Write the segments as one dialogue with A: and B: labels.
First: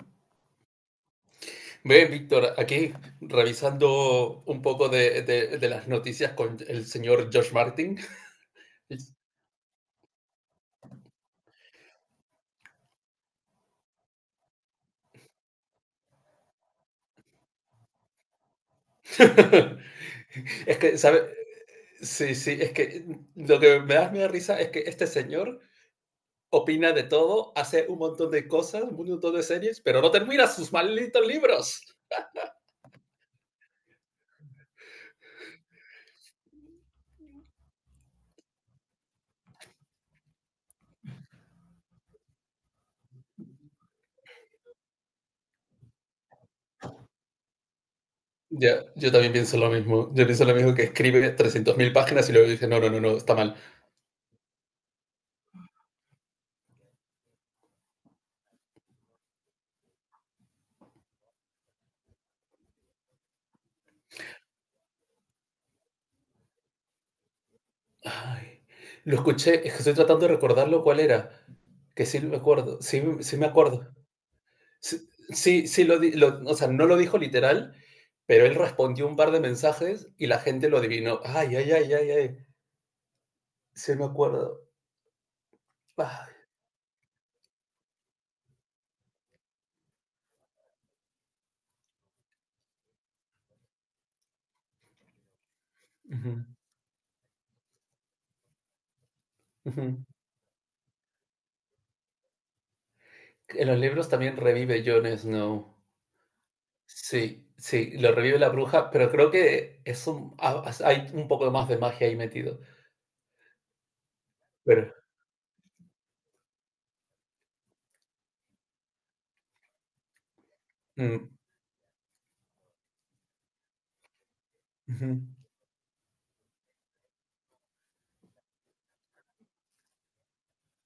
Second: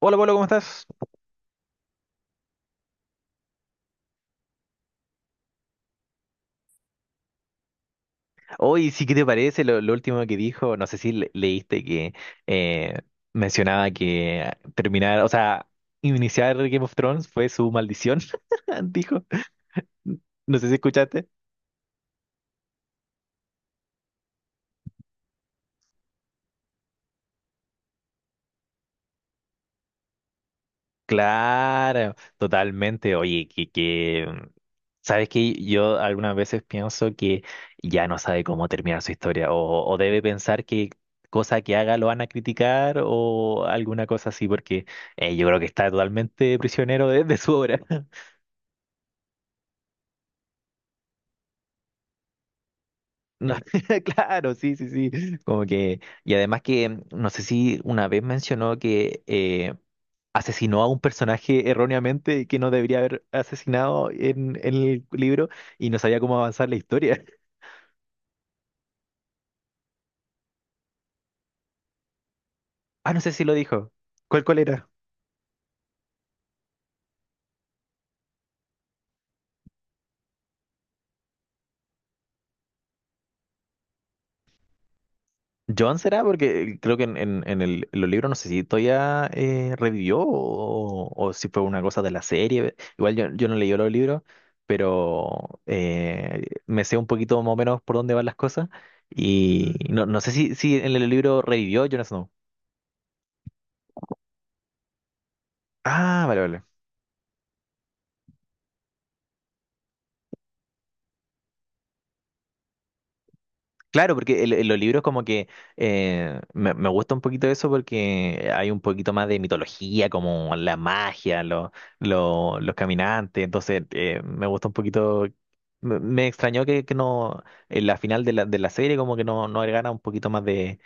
A: Hola, Pablo, ¿cómo estás?
B: Bien, Víctor, aquí revisando un poco de las noticias con el señor George Martin.
A: Hoy sí, ¿qué te parece lo último que dijo? No sé si leíste que eh, mencionaba que o sea, iniciar Game of Thrones fue su maldición, dijo. No sé si
B: Es que,
A: escuchaste.
B: ¿sabe? Sí, sí, es que lo que me da miedo risa es que este señor opina de todo, hace un montón de cosas, un montón de series, pero no termina sus malditos libros.
A: Claro, totalmente. Oye, que, sabes que yo algunas veces pienso que ya no sabe cómo terminar su historia o debe pensar que cosa que haga lo van a criticar o alguna cosa así, porque yo creo que está totalmente prisionero de su obra.
B: Ya, yo también pienso lo mismo. Yo pienso lo mismo que escribe 300.000 páginas y luego dice, no, no, no, no, está
A: No,
B: mal.
A: claro, sí, sí, sí. Como que, y además que no sé si una vez mencionó que asesinó a un personaje erróneamente que no debería haber asesinado en el libro y no sabía cómo avanzar la historia.
B: Ay, lo escuché, es que estoy tratando de recordarlo cuál era, que sí me acuerdo, sí,
A: Ah, no sé
B: sí
A: si
B: me
A: lo
B: acuerdo.
A: dijo. ¿Cuál era?
B: Sí, sí, sí o sea, no lo dijo literal, pero él respondió un par de mensajes y la gente lo adivinó. Ay, ay, ay, ay, ay, sí me acuerdo.
A: ¿John será?
B: Ay,
A: Porque creo que en los libros no sé si todavía revivió o si fue una cosa de la serie. Igual yo no leí los libros, pero
B: ujú,
A: me sé un poquito más o menos por dónde van las cosas. Y no,
B: ujú.
A: no sé si en el libro revivió Jon Snow.
B: En los libros también revive Jon Snow.
A: Ah, vale, vale.
B: Sí, sí, lo revive la bruja, pero creo que es un, hay un poco más de magia ahí metido.
A: Claro, porque en los
B: Pero,
A: libros como que me gusta un poquito eso porque hay un poquito más de mitología, como la
B: mm,
A: magia, los caminantes, entonces me gusta un
B: ujú,
A: poquito, me extrañó que no, en la final de la serie como que no agregara un poquito más de,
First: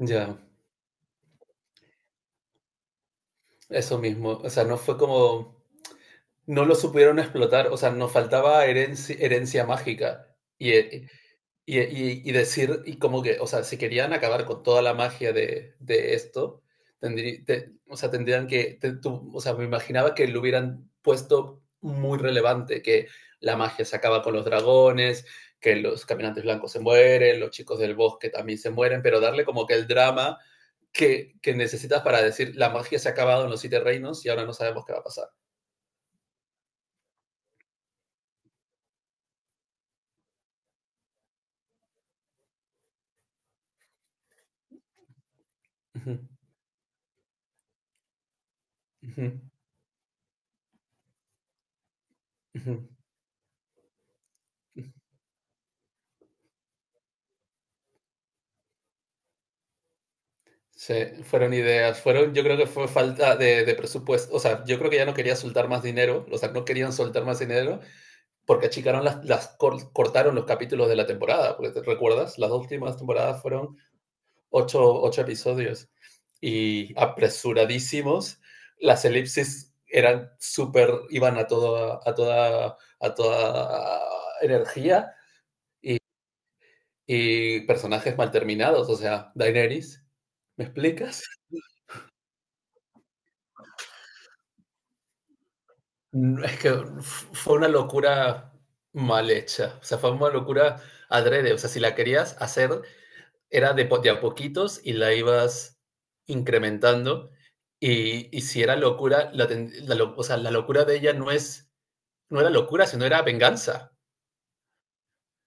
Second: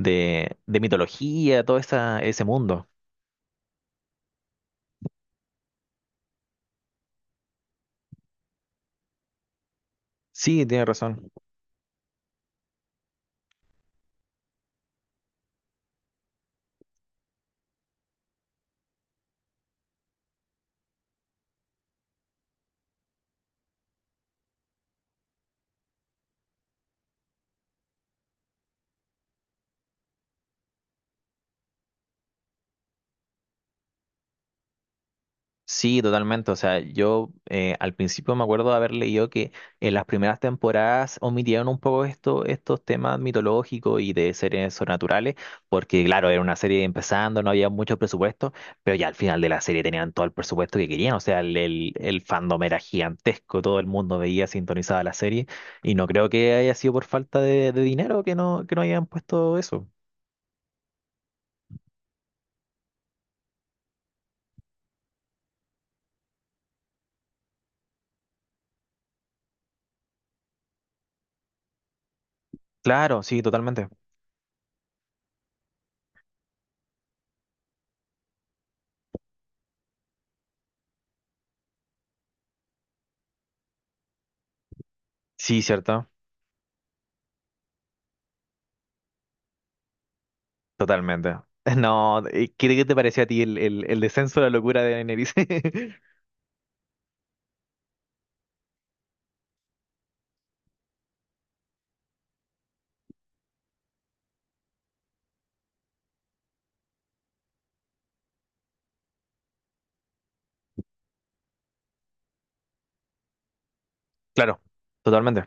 B: ya.
A: de mitología, todo ese mundo.
B: Eso mismo, o sea, no fue como, no lo supieron explotar, o sea, nos faltaba herencia, herencia mágica
A: Sí,
B: y,
A: tiene
B: eh,
A: razón.
B: y, y- y decir, y como que, o sea, si querían acabar con toda la magia de esto, o sea, tendrían que, o sea, me imaginaba que lo hubieran puesto muy relevante, que la magia se acaba con los dragones, que los caminantes blancos se mueren, los chicos del bosque también se mueren, pero darle como que el drama que necesitas para decir la magia se ha acabado en los siete reinos y ahora no sabemos qué va a pasar.
A: Sí, totalmente. O sea, yo al principio me acuerdo de haber leído que en las primeras temporadas omitieron un poco estos temas mitológicos y de seres sobrenaturales, porque
B: Ujú,
A: claro, era una serie empezando, no había mucho presupuesto, pero ya al
B: ujú,
A: final de la serie tenían todo el presupuesto que querían. O sea, el fandom
B: ujú.
A: era gigantesco, todo el mundo veía sintonizada la serie y no creo que haya sido por falta de dinero que no, hayan puesto eso.
B: Sí, fueron ideas, fueron, yo creo que fue falta de presupuesto, o sea, yo creo que ya no quería soltar más dinero, o sea, no querían soltar más dinero porque achicaron las cortaron los capítulos de la temporada, porque te recuerdas, las dos últimas
A: Claro, sí,
B: temporadas fueron
A: totalmente.
B: ocho, ocho episodios y apresuradísimos. Las elipsis eran súper, iban a toda energía
A: Sí, cierto.
B: y personajes mal terminados, o sea, Daenerys, ¿me explicas?
A: Totalmente. No, ¿qué te pareció a ti el descenso de la locura de Daenerys?
B: Es que fue una locura mal hecha, o sea, fue una locura adrede, o sea, si la querías hacer era de a poquitos y la ibas incrementando. Y si era locura, la, ten- la lo- o sea, la locura de ella no es, no era locura, sino era venganza.
A: Claro, totalmente.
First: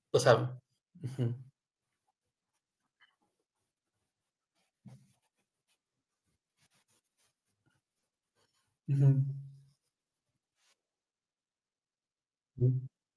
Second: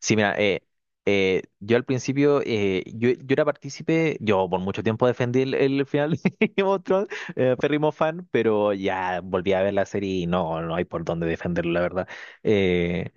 A: Sí,
B: O
A: mira,
B: sea, ujú,
A: yo al principio, yo era partícipe, yo por mucho tiempo defendí el final de Game of Thrones, férrimo fan, pero
B: ujú.
A: ya volví a ver la serie y no hay por dónde defenderlo, la verdad. Eh,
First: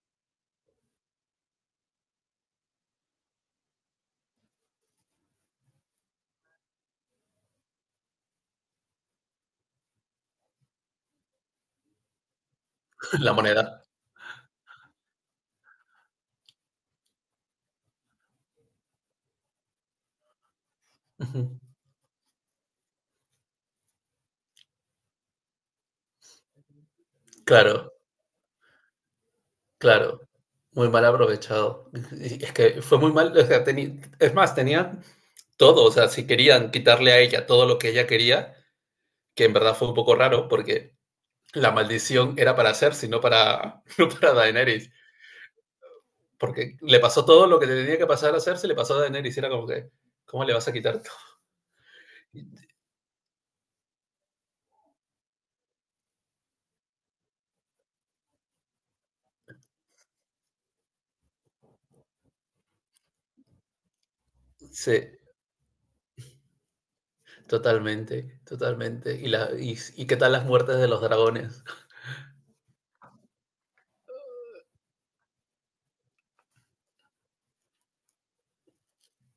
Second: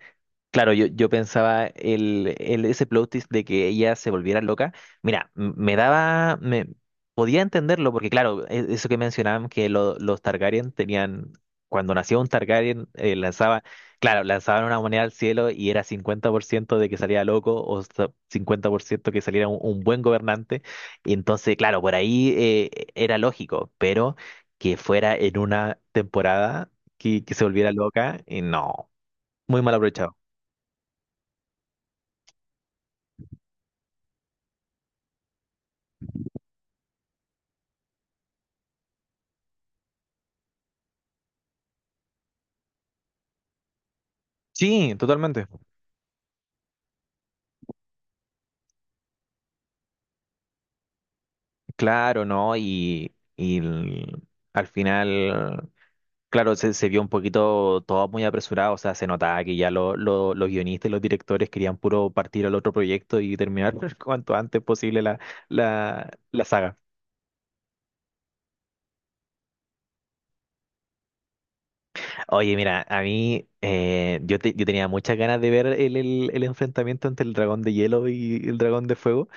A: Claro, yo pensaba ese plot twist de que ella se volviera loca. Mira, me podía entenderlo porque claro, eso que mencionaban que los Targaryen tenían, cuando nacía un Targaryen eh,
B: La
A: lanzaba,
B: moneda.
A: claro, lanzaban una moneda al cielo y era 50% de que salía loco o 50% que saliera un buen gobernante. Y entonces,
B: Ujú.
A: claro, por ahí era lógico, pero que fuera en una temporada que se volviera
B: Claro,
A: loca, y no, muy mal aprovechado.
B: claro. Muy mal aprovechado. Y es que fue muy mal, o sea, es más, tenían todo. O sea, si querían quitarle a ella todo lo que ella quería, que en verdad fue un poco raro, porque la maldición era para Cersei, no para, no para Daenerys.
A: Sí, totalmente.
B: Porque le pasó todo lo que tenía que pasar a hacerse, le pasó a Daenerys y era como que, ¿cómo le vas a quitar todo?
A: Claro, ¿no? Y al final, claro, se vio un poquito todo muy apresurado, o sea, se notaba que ya los guionistas y los directores querían puro partir al otro proyecto y terminar cuanto antes
B: Sí,
A: posible la saga.
B: totalmente, totalmente. ¿Y qué tal las muertes de los dragones?
A: Oye, mira, a mí yo tenía muchas ganas de ver el enfrentamiento entre el dragón de hielo y el dragón de fuego.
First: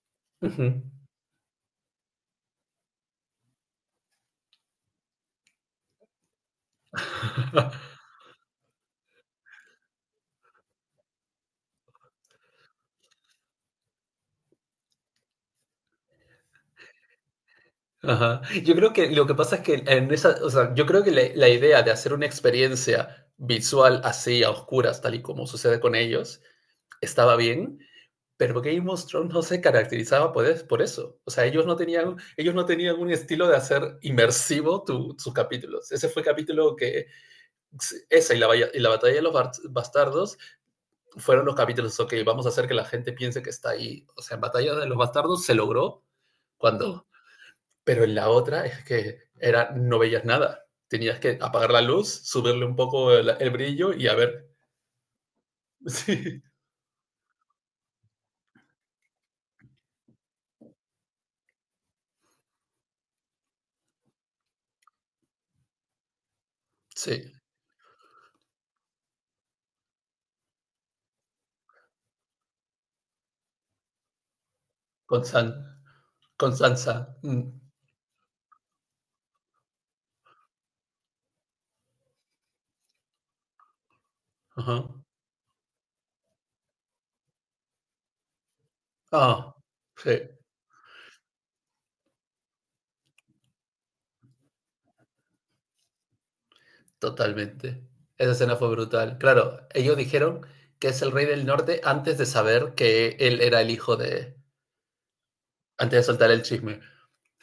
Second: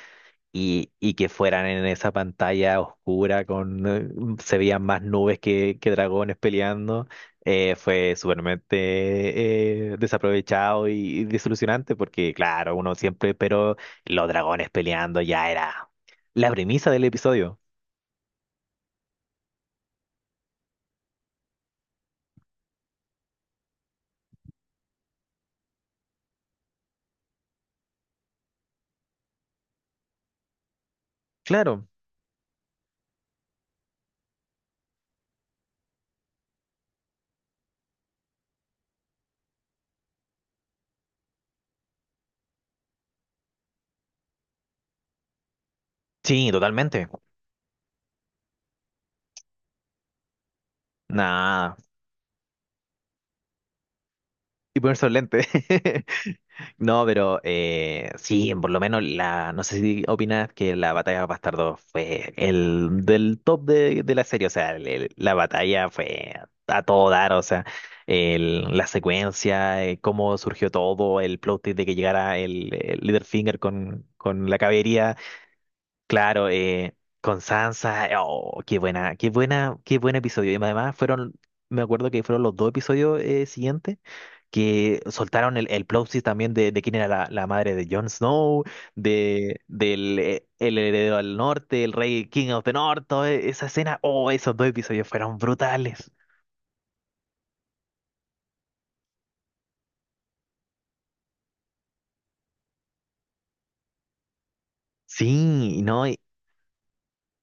A: y, y que fueran en esa pantalla oscura con, se veían más nubes que dragones peleando, fue supermente desaprovechado y desilusionante porque claro, uno siempre pero los dragones peleando ya era la premisa del episodio.
B: Ajá. Yo creo que lo que pasa es que en esa, o sea, yo creo que la idea de hacer una experiencia visual así, a oscuras, tal y como sucede con ellos, estaba bien. Pero Game of Thrones no se caracterizaba por eso. O sea, ellos no
A: Claro,
B: tenían, ellos no tenían un estilo de hacer inmersivo sus capítulos. Ese fue el capítulo que, esa y y la batalla de los bastardos fueron los capítulos, ok, vamos a hacer que la gente piense que está ahí. O sea, en batalla de los bastardos se logró
A: sí, totalmente.
B: cuando. Pero en la otra es que era, no veías nada. Tenías que apagar
A: Nada.
B: la luz, subirle un poco el brillo y a ver.
A: Y ponerse los lentes.
B: Sí,
A: No, pero sí, por lo menos no sé si opinas que la batalla de Bastardo fue el del top de la serie, o sea, la batalla fue a todo dar,
B: sí,
A: o sea, la secuencia, cómo surgió todo, el plot twist de que llegara el Littlefinger con la caballería.
B: con, San,
A: Claro,
B: con Sansa.
A: con
B: Mm,
A: Sansa, oh, qué buena, qué buena, qué buen episodio. Y además me acuerdo que fueron los dos episodios siguientes
B: ajá.
A: que soltaron el plot twist también de quién era la madre de Jon Snow,
B: Ah,
A: de, del
B: sí,
A: el heredero al norte, el rey King of the North, toda esa escena, oh, esos dos episodios fueron brutales.
B: totalmente. Esa escena fue brutal. Claro, ellos dijeron que es el rey del norte antes de saber que él era el hijo de.
A: Sí,
B: Antes de
A: ¿no?
B: soltar el chisme.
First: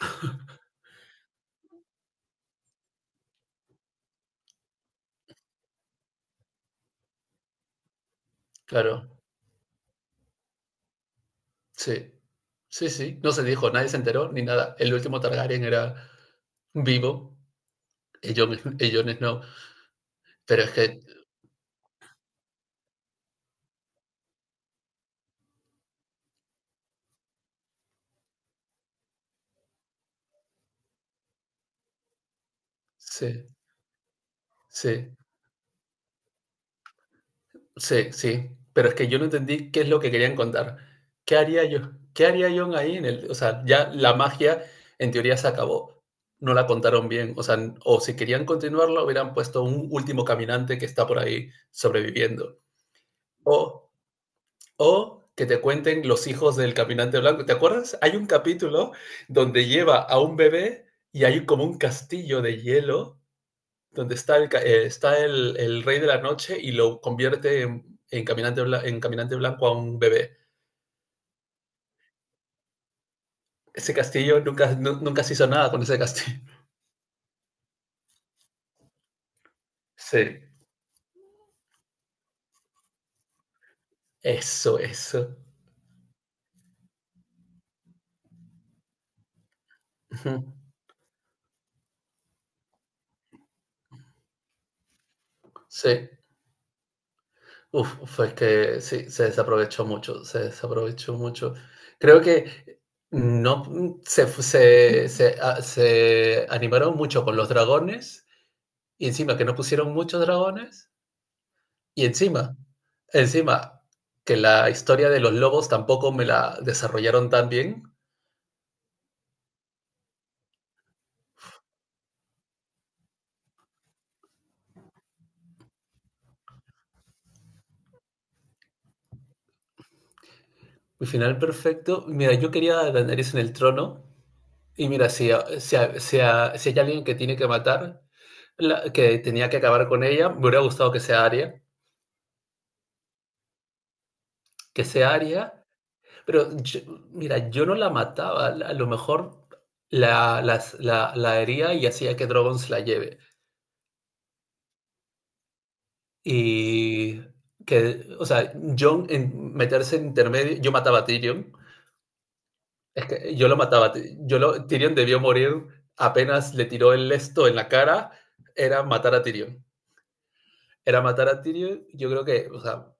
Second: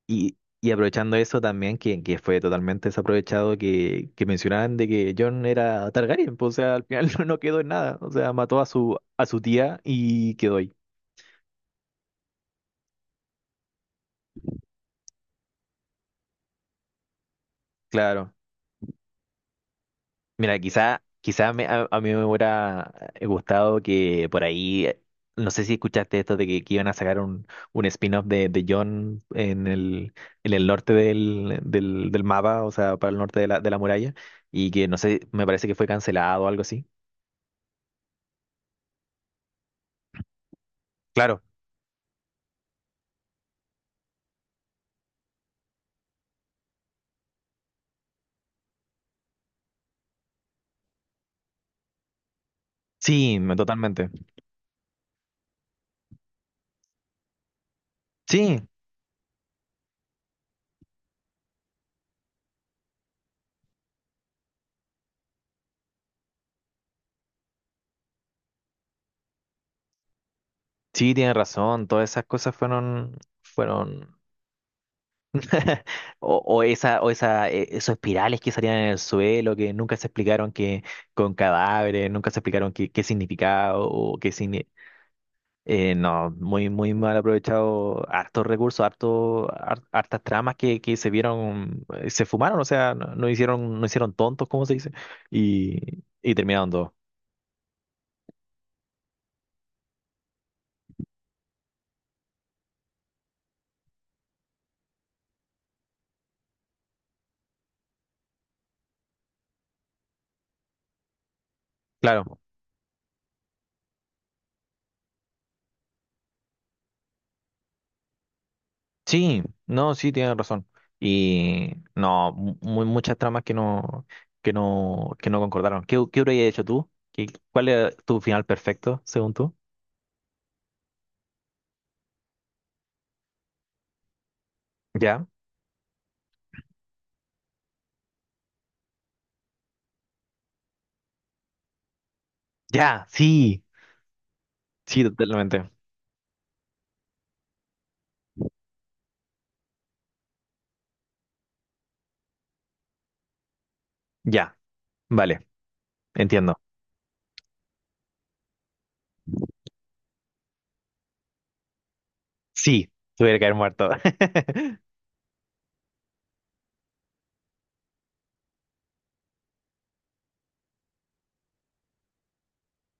A: Y aprovechando eso también, que fue totalmente desaprovechado, que mencionaban de que John era Targaryen, pues, o sea, al final no quedó en nada, o sea, mató
B: Claro,
A: a su tía y quedó ahí,
B: sí. Sí, sí. No se dijo, nadie se enteró ni nada. El último Targaryen era vivo, y
A: claro.
B: Jon, y Jon Snow.
A: Mira,
B: Pero es que,
A: quizá, quizá a mí me hubiera gustado que por ahí, no sé si escuchaste esto de que iban a sacar un spin-off de John en el norte del mapa, o sea, para el norte
B: sí,
A: de la muralla, y que no
B: sí.
A: sé, me parece que fue cancelado o algo así.
B: Sí, sí, pero es que yo no entendí qué es lo que querían contar. ¿Qué
A: Claro.
B: haría yo? ¿Qué haría Jon ahí en el, o sea, ya la magia en teoría se acabó? No la contaron bien, o sea, o si querían continuarla hubieran puesto un último caminante que está por ahí sobreviviendo.
A: Sí,
B: O
A: totalmente.
B: o que te cuenten los hijos del caminante blanco. ¿Te acuerdas? Hay un
A: Sí,
B: capítulo donde lleva a un bebé y hay como un castillo de hielo donde está el rey de la noche y lo convierte en caminante, en caminante blanco a un bebé.
A: sí, tienes razón. Todas esas cosas fueron,
B: Ese
A: fueron,
B: castillo nunca, nunca se hizo nada con ese
A: o,
B: castillo.
A: o esa, o esa, e- esos espirales que salían en el suelo, que nunca se
B: Sí,
A: explicaron que con cadáveres, nunca se explicaron qué significaba
B: eso, eso.
A: no, muy, muy mal aprovechado, hartos recursos, hartas tramas que se vieron, se fumaron, o sea, no hicieron tontos, como se dice,
B: Sí,
A: y terminaron todo.
B: uf, fue que sí, se desaprovechó mucho, se desaprovechó mucho. Creo que no, se animaron mucho con los dragones y encima que no pusieron muchos dragones. Y
A: Claro.
B: encima, encima, que la historia de los lobos tampoco me la desarrollaron tan bien.
A: Sí, no, sí, tienes razón. Y no, muchas tramas que no concordaron. ¿Qué habrías hecho tú? ¿Cuál era tu final perfecto, según tú?
B: Mi final perfecto. Mira, yo quería a Daenerys en el trono. Y mira,
A: ¿Ya?
B: si, si- si hay alguien que tiene que matar, que tenía que acabar con ella, me hubiera gustado que sea Arya.
A: Ya, sí,
B: Que
A: sí,
B: sea Arya.
A: totalmente.
B: Pero mira, yo no la mataba. A lo mejor la hería y hacía que Drogon se la lleve.
A: Ya, vale, entiendo.
B: Y que, o sea, Jon en meterse en intermedio, yo mataba a Tyrion.
A: Sí,
B: Es que
A: tuviera que
B: yo
A: haber
B: lo
A: muerto.
B: mataba. Tyrion debió morir apenas le tiró el esto en la cara. Era matar a Tyrion. Era matar a Tyrion. Yo creo que, o sea,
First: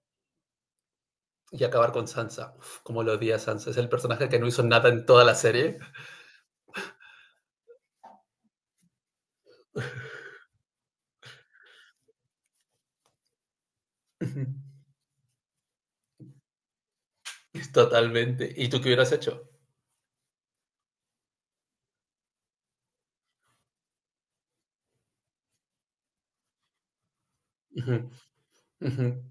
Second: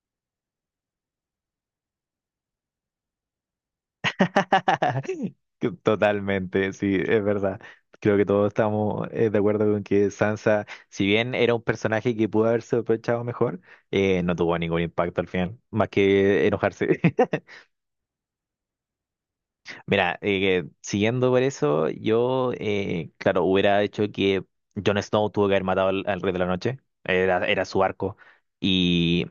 B: y acabar con Sansa. Uf, como lo odia Sansa. Es el personaje que no hizo nada en toda la serie.
A: Totalmente, sí, es verdad. Creo que todos estamos de acuerdo con que Sansa, si bien era un personaje que pudo haberse aprovechado mejor, no tuvo ningún impacto al final, más que enojarse.
B: Totalmente. ¿Y tú qué hubieras hecho?
A: Mira, siguiendo por eso, claro, hubiera hecho que Jon Snow tuvo que haber matado al Rey de la Noche, era su
B: Uh-huh,
A: arco,
B: uh-huh,
A: y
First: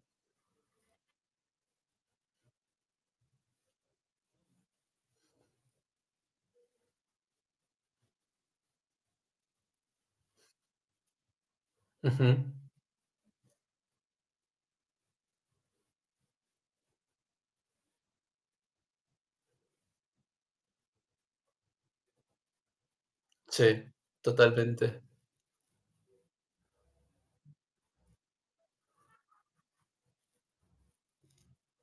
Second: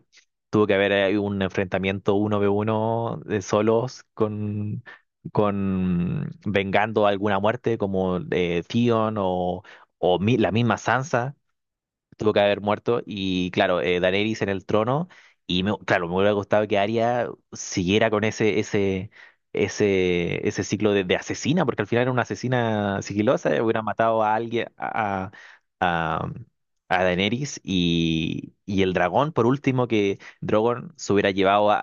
A: tuvo que haber un enfrentamiento uno v uno de solos con vengando alguna muerte como Theon o, la misma Sansa tuvo
B: uh-huh.
A: que haber muerto. Y claro, Daenerys en el trono. Y claro, me hubiera gustado que Arya siguiera con ese ciclo de asesina, porque al final era una asesina sigilosa, hubiera
B: Sí,
A: matado a alguien,
B: totalmente.
A: a, a Daenerys y el dragón, por último, que Drogon se hubiera llevado a,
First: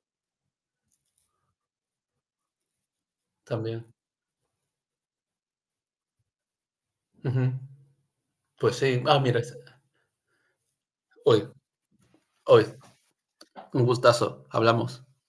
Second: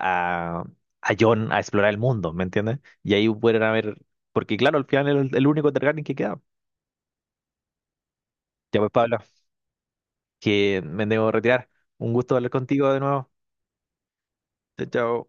A: a, a Jon a explorar el mundo, ¿me entiendes? Y ahí pudieran
B: También.
A: haber, porque claro, al final era el único Targaryen que queda.
B: Uh-huh. Pues
A: Ya pues,
B: sí.
A: Pablo,
B: Ah, mira.
A: que me debo
B: Hoy,
A: retirar. Un gusto hablar
B: hoy.
A: contigo de nuevo.
B: Un gustazo.
A: Chao,
B: Hablamos.
A: chao.